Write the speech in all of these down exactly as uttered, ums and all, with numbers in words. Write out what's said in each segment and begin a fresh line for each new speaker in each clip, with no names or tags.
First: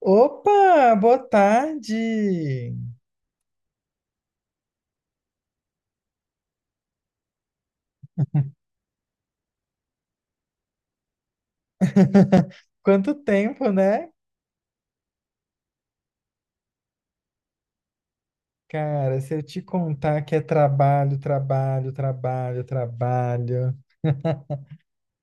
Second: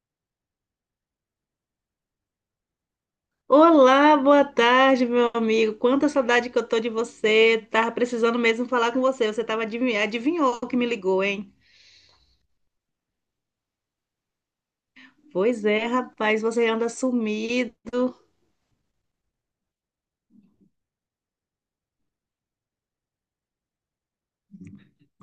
Opa, boa tarde!
Olá, boa tarde, meu amigo. Quanta saudade que eu tô de você. Tava precisando mesmo falar com você. Você tava adivinhando, adivinhou que me ligou, hein?
Quanto tempo, né?
Pois é, rapaz, você anda sumido.
Cara, se eu te contar que é trabalho, trabalho, trabalho, trabalho.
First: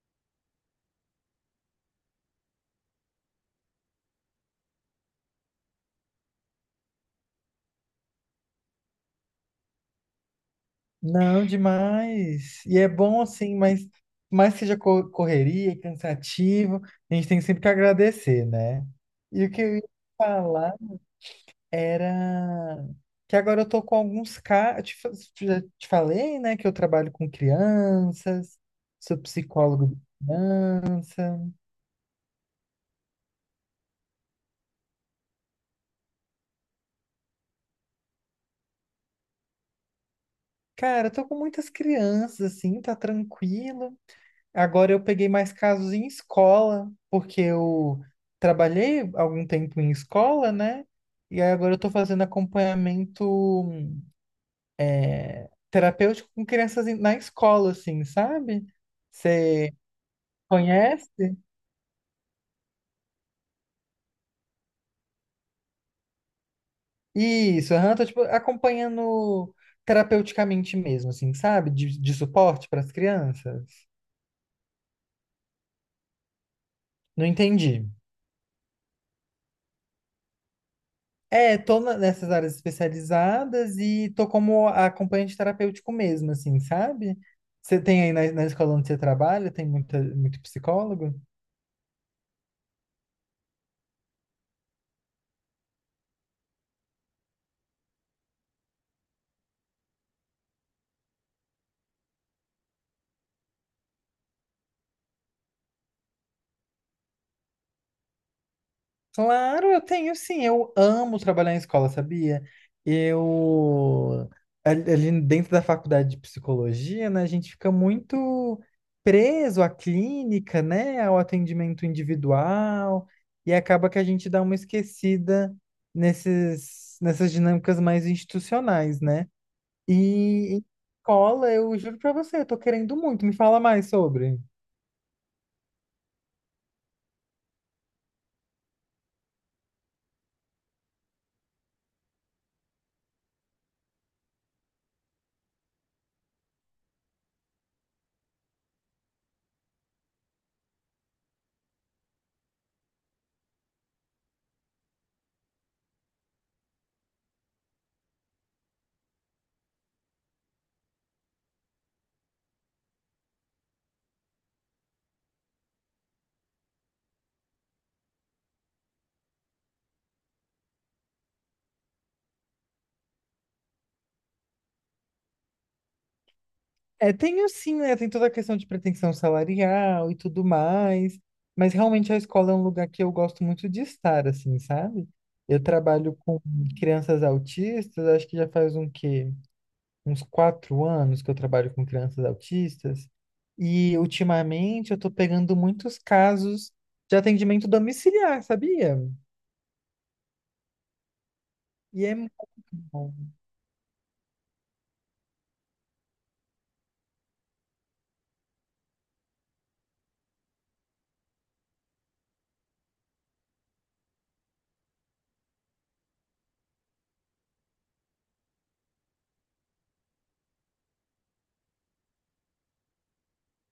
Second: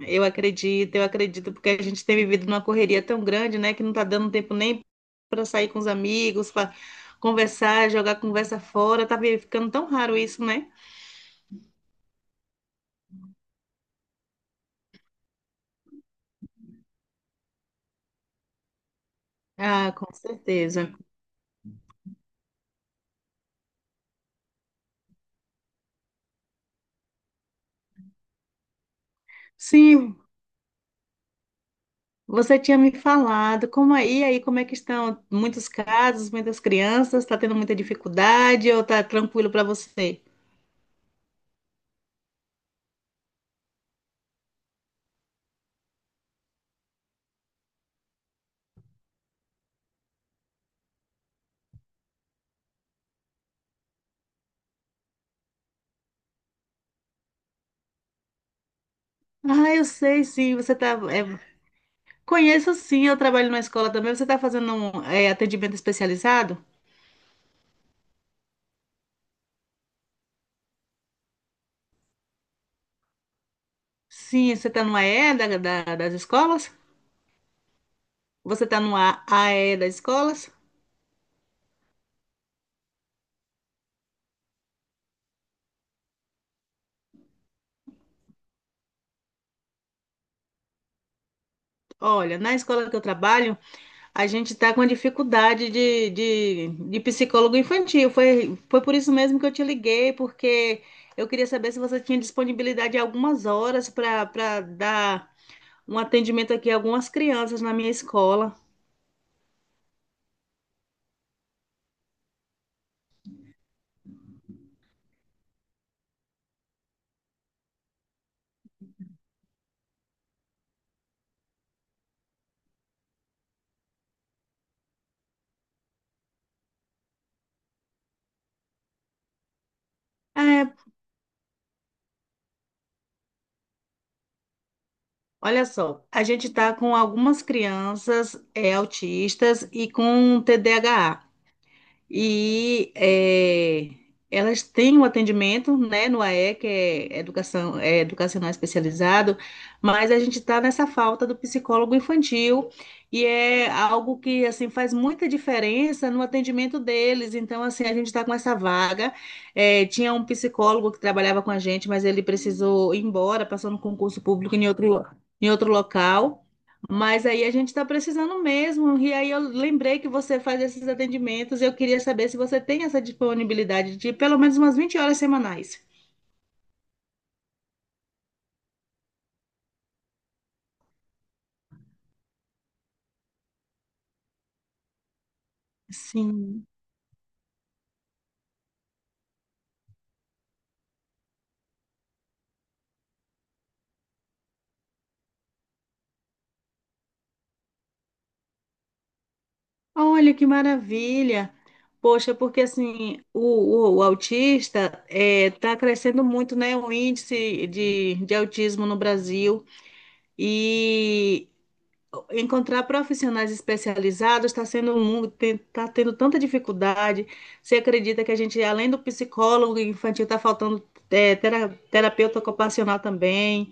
Eu acredito, eu acredito, porque a gente tem vivido numa correria tão grande, né, que não tá dando tempo nem para sair com os amigos, para conversar, jogar conversa fora. Tá ficando tão raro isso, né?
Não, demais. E é bom assim, mas mais que seja co- correria, cansativo, a gente tem sempre que agradecer, né? E o que eu ia
Ah, com
falar
certeza.
era que agora eu tô com alguns casos. Te fa- já te falei, né, que eu trabalho com crianças, sou psicólogo de
Sim,
criança.
você tinha me falado, como aí, aí, como é que estão muitos casos, muitas crianças, está tendo muita dificuldade ou está tranquilo para você?
Cara, eu tô com muitas crianças, assim, tá tranquilo. Agora eu peguei mais casos em escola, porque eu trabalhei algum tempo em escola, né? E aí agora eu tô fazendo acompanhamento é, terapêutico com crianças em- na escola, assim, sabe?
Ah,
Você
eu sei, sim, você está,
conhece?
conheço sim, eu trabalho numa escola também, você está fazendo um, é, atendimento especializado?
Isso, aham, tô, tipo, acompanhando terapeuticamente mesmo, assim, sabe? De, de suporte para as crianças.
Sim, você está no A E da- da- das escolas?
Não entendi.
Você está no A AE das escolas?
É, tô na- nessas áreas especializadas e tô como acompanhante terapêutico mesmo, assim, sabe? Você tem aí na, na escola onde você trabalha, tem muita, muito psicólogo?
Olha, na escola que eu trabalho, a gente está com dificuldade de, de, de psicólogo infantil. Foi, foi por isso mesmo que eu te liguei, porque eu queria saber se você tinha disponibilidade de algumas horas para para dar um atendimento aqui a algumas crianças na minha escola.
Claro, eu tenho sim. Eu amo trabalhar em escola, sabia? Eu. Ali ali dentro da faculdade de psicologia, né, a gente fica muito preso à clínica, né, ao atendimento individual, e acaba que a gente dá uma esquecida nesses, nessas dinâmicas mais institucionais, né? E
É,
em escola, eu juro pra você, eu tô querendo muito. Me fala mais sobre.
Olha só, a gente está com algumas crianças é, autistas e com T D A H. E é, elas têm um atendimento, né, no A E, que é educação, é educacional especializado, mas a gente está nessa falta do psicólogo infantil e é algo que assim faz muita diferença no atendimento deles. Então, assim, a gente está com essa vaga. É, tinha um psicólogo que trabalhava com a gente, mas ele precisou ir embora, passou no concurso público em outro, em outro local. Mas aí a gente está precisando mesmo. E aí eu lembrei que você faz esses atendimentos. Eu queria saber se você tem essa disponibilidade de pelo menos umas vinte horas semanais.
É, tem o sim, né? Tem toda a questão de pretensão salarial e tudo mais. Mas realmente a escola é um lugar que eu gosto muito de estar, assim, sabe? Eu trabalho com
Sim.
crianças autistas, acho que já faz um quê? Uns quatro anos que eu trabalho com crianças autistas. E ultimamente eu tô pegando muitos casos de atendimento domiciliar, sabia?
Olha que maravilha.
E é
Poxa,
muito
porque
bom.
assim, o, o- o autista está crescendo muito, né? O índice de, de autismo no Brasil. E encontrar profissionais especializados está sendo um mundo, está tendo tanta dificuldade. Você acredita que a gente, além do psicólogo infantil, está faltando é, tera- terapeuta ocupacional também,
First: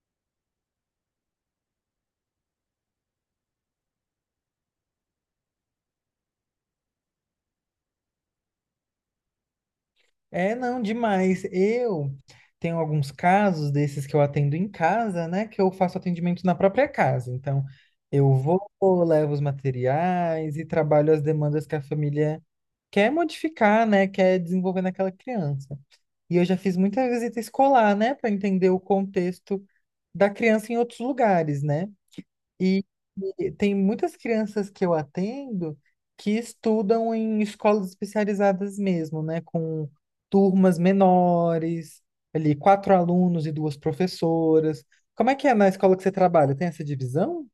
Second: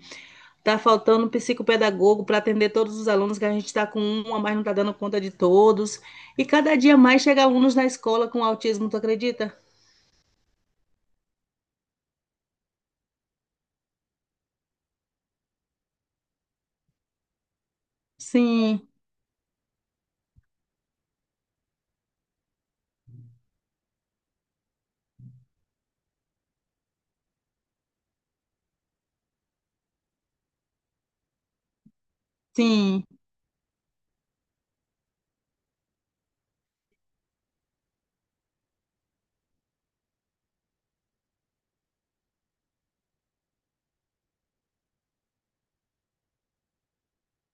está faltando um psicopedagogo para atender todos os alunos, que a gente está com uma, mas não está dando conta de todos. E cada dia mais chega alunos na escola com autismo, tu acredita?
É, não, demais. Eu tenho alguns casos desses que eu atendo em casa, né? Que eu faço atendimento na própria casa. Então, eu vou,
Sim,
levo os materiais e trabalho as demandas que a família quer modificar, né? Quer desenvolver naquela criança. E eu já fiz muita visita escolar, né, para entender o contexto da criança em outros lugares, né? E,
sim.
e tem muitas crianças que eu atendo que estudam em escolas especializadas mesmo, né? Com turmas menores, ali quatro alunos e duas professoras. Como é que é na escola que você trabalha? Tem essa divisão?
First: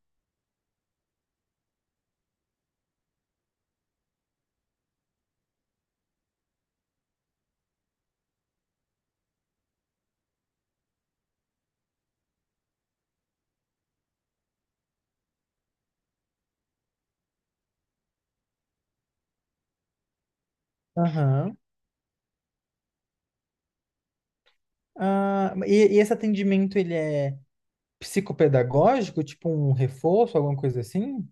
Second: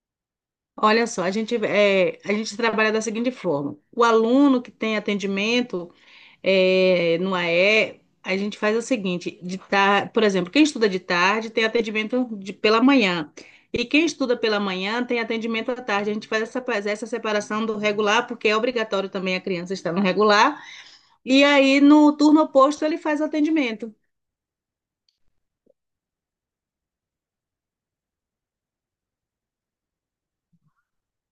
Olha só, a gente, é, a gente trabalha da seguinte forma: o aluno que tem atendimento. É, no A E, a gente faz o seguinte, de tar... por exemplo, quem estuda de tarde tem atendimento de- pela manhã. E quem estuda pela manhã tem atendimento à tarde. A gente faz essa, faz essa separação do regular, porque é obrigatório também a criança estar no regular. E
Aham.
aí, no turno oposto, ele faz o atendimento.
Ah, e, e esse atendimento, ele é psicopedagógico, tipo um reforço, alguma coisa assim?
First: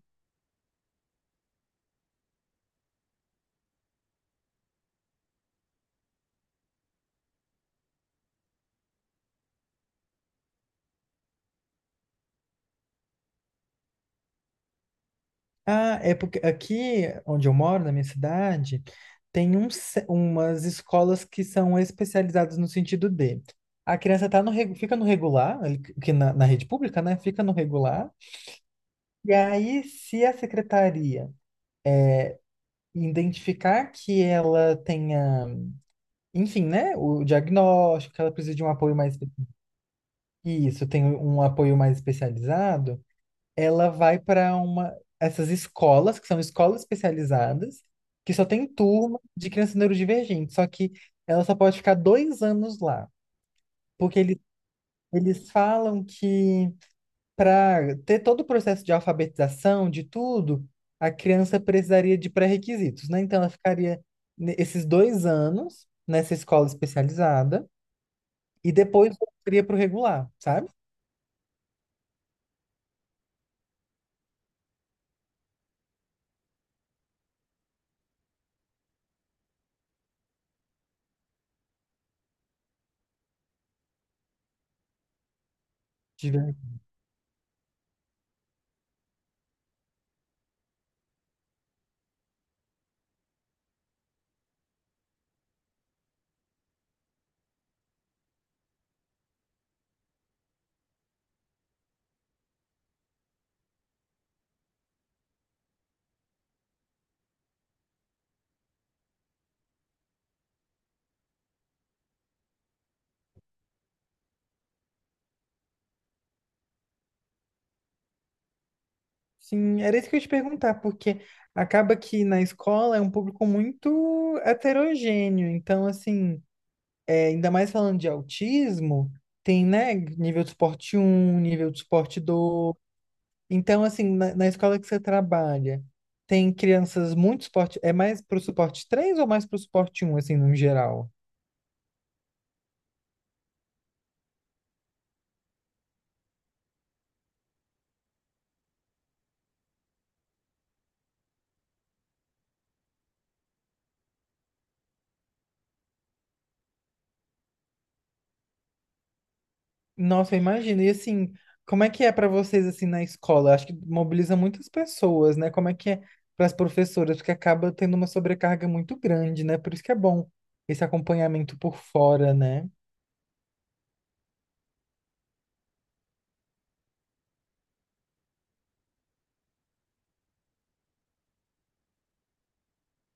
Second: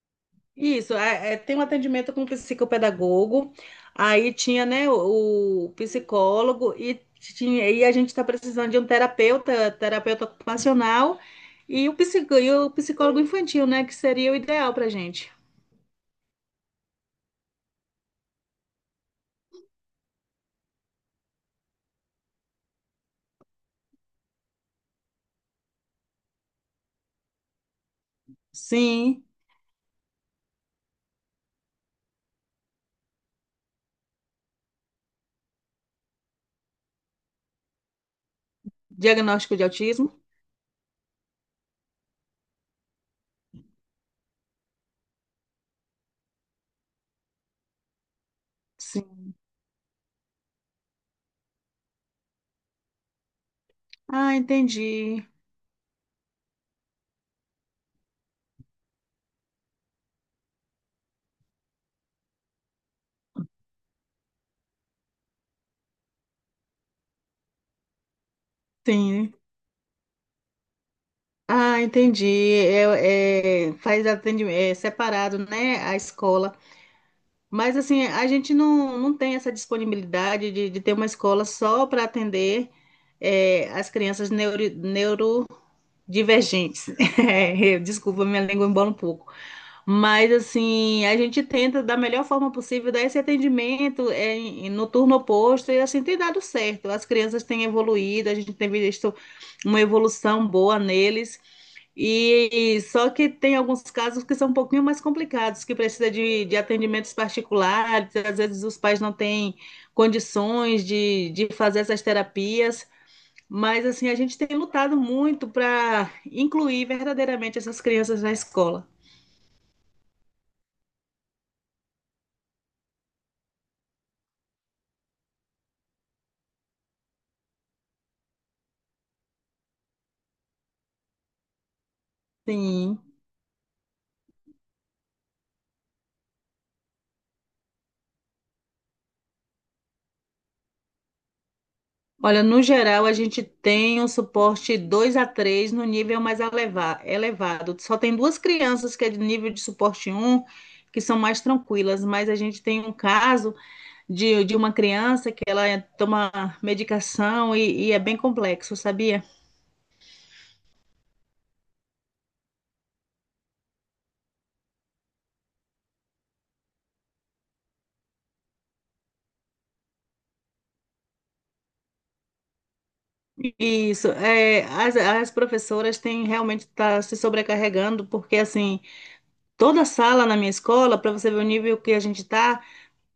Isso, é, é, tem um atendimento com o psicopedagogo, aí tinha, né, o, o psicólogo e tinha, e a gente está precisando de um terapeuta, terapeuta ocupacional e o, psico, e o psicólogo infantil, né, que seria o ideal para gente.
Ah, é porque aqui onde eu moro, na minha cidade, tem um, ce- umas escolas que são especializadas no sentido de a criança tá no, regu- fica no regular, ali que que na, na rede pública, né? Fica no regular.
Sim,
E aí, se a secretaria identificar que ela tenha, enfim, né? O diagnóstico, que ela precisa de um apoio mais.
diagnóstico de autismo?
Isso, tem um apoio mais especializado. Ela vai para uma essas escolas, que são escolas especializadas, que só tem turma
Sim.
de crianças neurodivergentes, só que ela só pode ficar dois anos lá, porque
Ah,
eles,
entendi.
eles falam que para ter todo o processo de alfabetização, de tudo, a criança precisaria de pré-requisitos, né? Então ela ficaria ne- esses dois anos nessa escola especializada e depois
Sim.
voltaria para o regular, sabe?
Ah, entendi. É, é, faz atendimento, é separado, né, a escola. Mas assim, a gente não, não tem essa disponibilidade de, de ter uma escola só para atender é, as crianças neuro, neurodivergentes. É, desculpa, minha língua embola um pouco. Mas assim, a gente tenta da melhor forma possível dar esse atendimento é, em- no turno oposto e assim tem dado certo. As crianças têm evoluído, a gente tem visto uma evolução boa neles. E só que tem alguns casos que são um pouquinho mais complicados, que precisa de, de atendimentos particulares, às vezes os pais não têm condições de, de fazer essas terapias, mas assim, a gente tem lutado muito para incluir verdadeiramente essas crianças na escola.
Sim, era isso que eu ia te perguntar, porque acaba que na escola é um público muito heterogêneo. Então, assim, é, ainda mais falando de autismo, tem, né, nível de suporte um nível de suporte dois.
Sim.
Então, assim, na, na escola que você trabalha, tem crianças muito suporte. É mais pro suporte três ou mais pro suporte um assim, no geral?
Olha, no geral, a gente tem um suporte dois a três no nível mais eleva- elevado. Só tem duas crianças que é de nível de suporte um, que são mais tranquilas, mas a gente tem um caso de, de uma criança que ela é, toma medicação e, e é bem complexo, sabia?
Nossa, eu imagino. E assim, como é que é para vocês assim na escola? Acho que mobiliza muitas pessoas, né? Como é que é para as professoras? Porque acaba tendo uma sobrecarga muito grande, né? Por isso que é bom esse acompanhamento por fora, né?
Isso, é, as, as professoras têm realmente tá se sobrecarregando, porque assim, toda sala na minha escola, para você ver o nível que a gente tá,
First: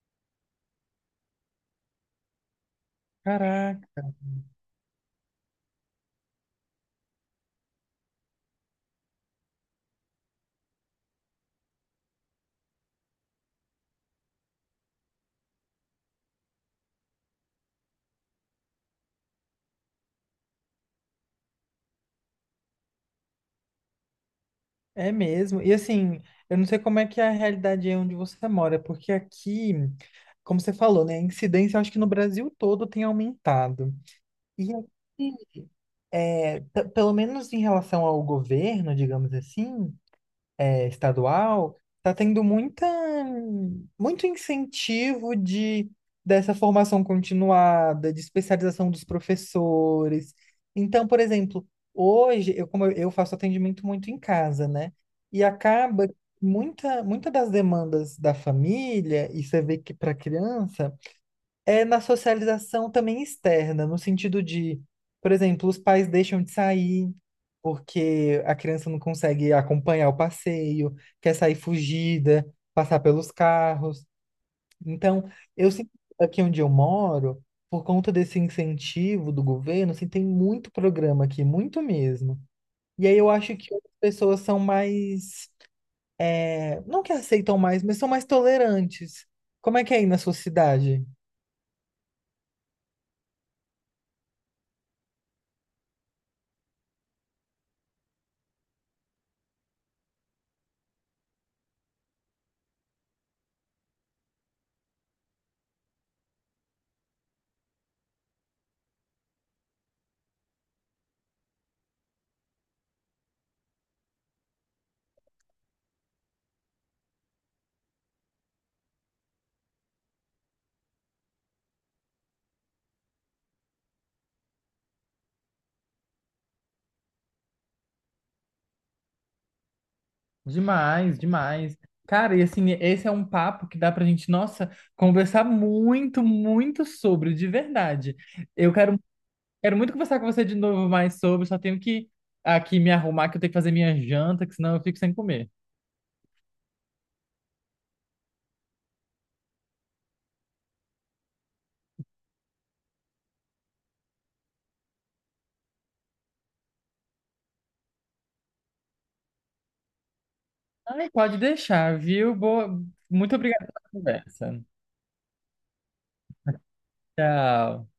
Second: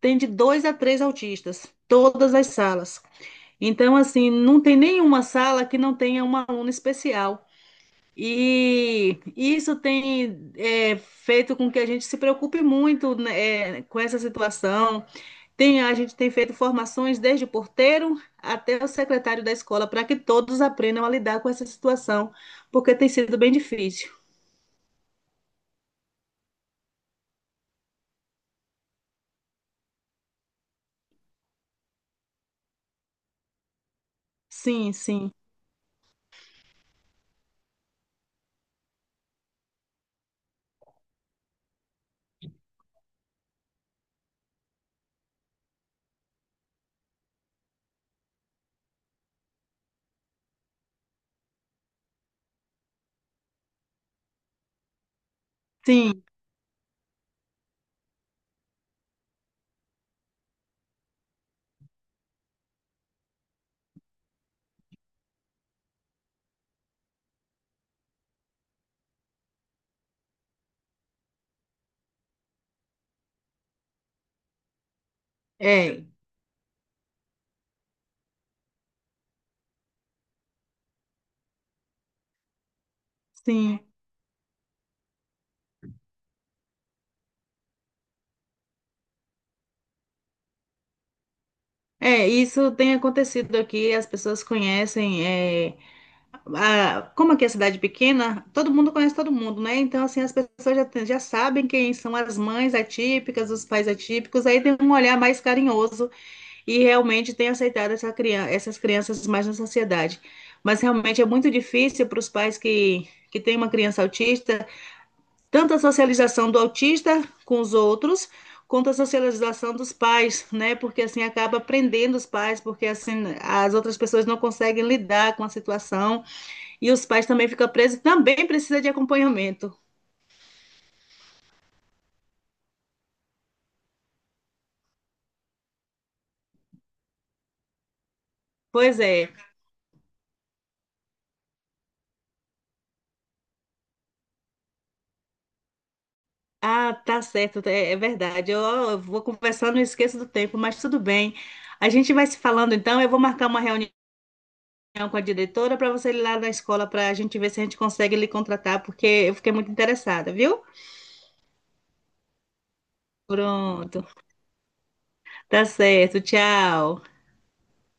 tem de dois a três autistas, todas as salas. Então,
Caraca,
assim, não tem nenhuma sala que não tenha uma aluna especial. E isso tem é, feito com que a gente se preocupe muito, né, é, com essa situação. Tem, a gente tem feito formações desde o porteiro até o secretário da escola para que todos aprendam a lidar com essa situação, porque tem sido bem difícil.
é mesmo. E assim, eu não sei como é que é a realidade aí onde você mora, porque aqui, como você falou, né? A incidência, eu acho que no Brasil todo tem aumentado. E
Sim, sim,
aqui, é, t- pelo menos em relação ao governo, digamos assim. É, estadual, está tendo muita, muito incentivo de, dessa formação continuada, de especialização dos professores. Então, por exemplo, hoje, eu, como eu eu faço atendimento muito em casa, né? E acaba
sim,
muita, muita das demandas da família, e você vê que para criança é na socialização também externa, no sentido de, por exemplo, os pais deixam de sair porque a criança não consegue acompanhar o passeio, quer sair fugida, passar pelos carros. Então, eu sinto
é,
que aqui onde eu moro, por conta desse incentivo do governo, assim, tem muito programa aqui, muito mesmo. E aí eu acho que
sim.
outras pessoas são mais, é, não que aceitam mais, mas são mais tolerantes. Como é que é aí na sua cidade?
É, isso tem acontecido aqui, as pessoas conhecem, é, a- como aqui é cidade pequena, todo mundo conhece todo mundo, né? Então, assim, as pessoas já, tem- já sabem quem são as mães atípicas, os pais atípicos, aí tem um olhar mais carinhoso e realmente tem aceitado essa criança, essas crianças mais na sociedade. Mas realmente é muito difícil para os pais que, que têm uma criança autista, tanto a socialização do autista com os outros, quanto a socialização dos pais, né? Porque assim acaba prendendo os pais, porque assim as outras pessoas não conseguem lidar com a situação e os pais também ficam presos, também precisa de acompanhamento.
Demais, demais. Cara, e assim, esse é um papo que dá pra gente, nossa, conversar muito, muito sobre, de verdade. Eu quero,
Pois é.
quero muito conversar com você de novo mais sobre, só tenho que aqui me arrumar, que eu tenho que fazer minha janta, que senão eu fico sem comer.
Ah, tá certo, é, é verdade. Eu, eu vou conversando e esqueço do tempo, mas tudo bem. A gente vai se falando então. Eu vou marcar uma reunião com a diretora para você ir lá na escola para a gente ver se a gente consegue lhe contratar, porque eu fiquei muito interessada, viu?
Ai, pode deixar, viu? Boa... Muito obrigada pela
Pronto,
conversa.
tá certo, tchau.
Tchau.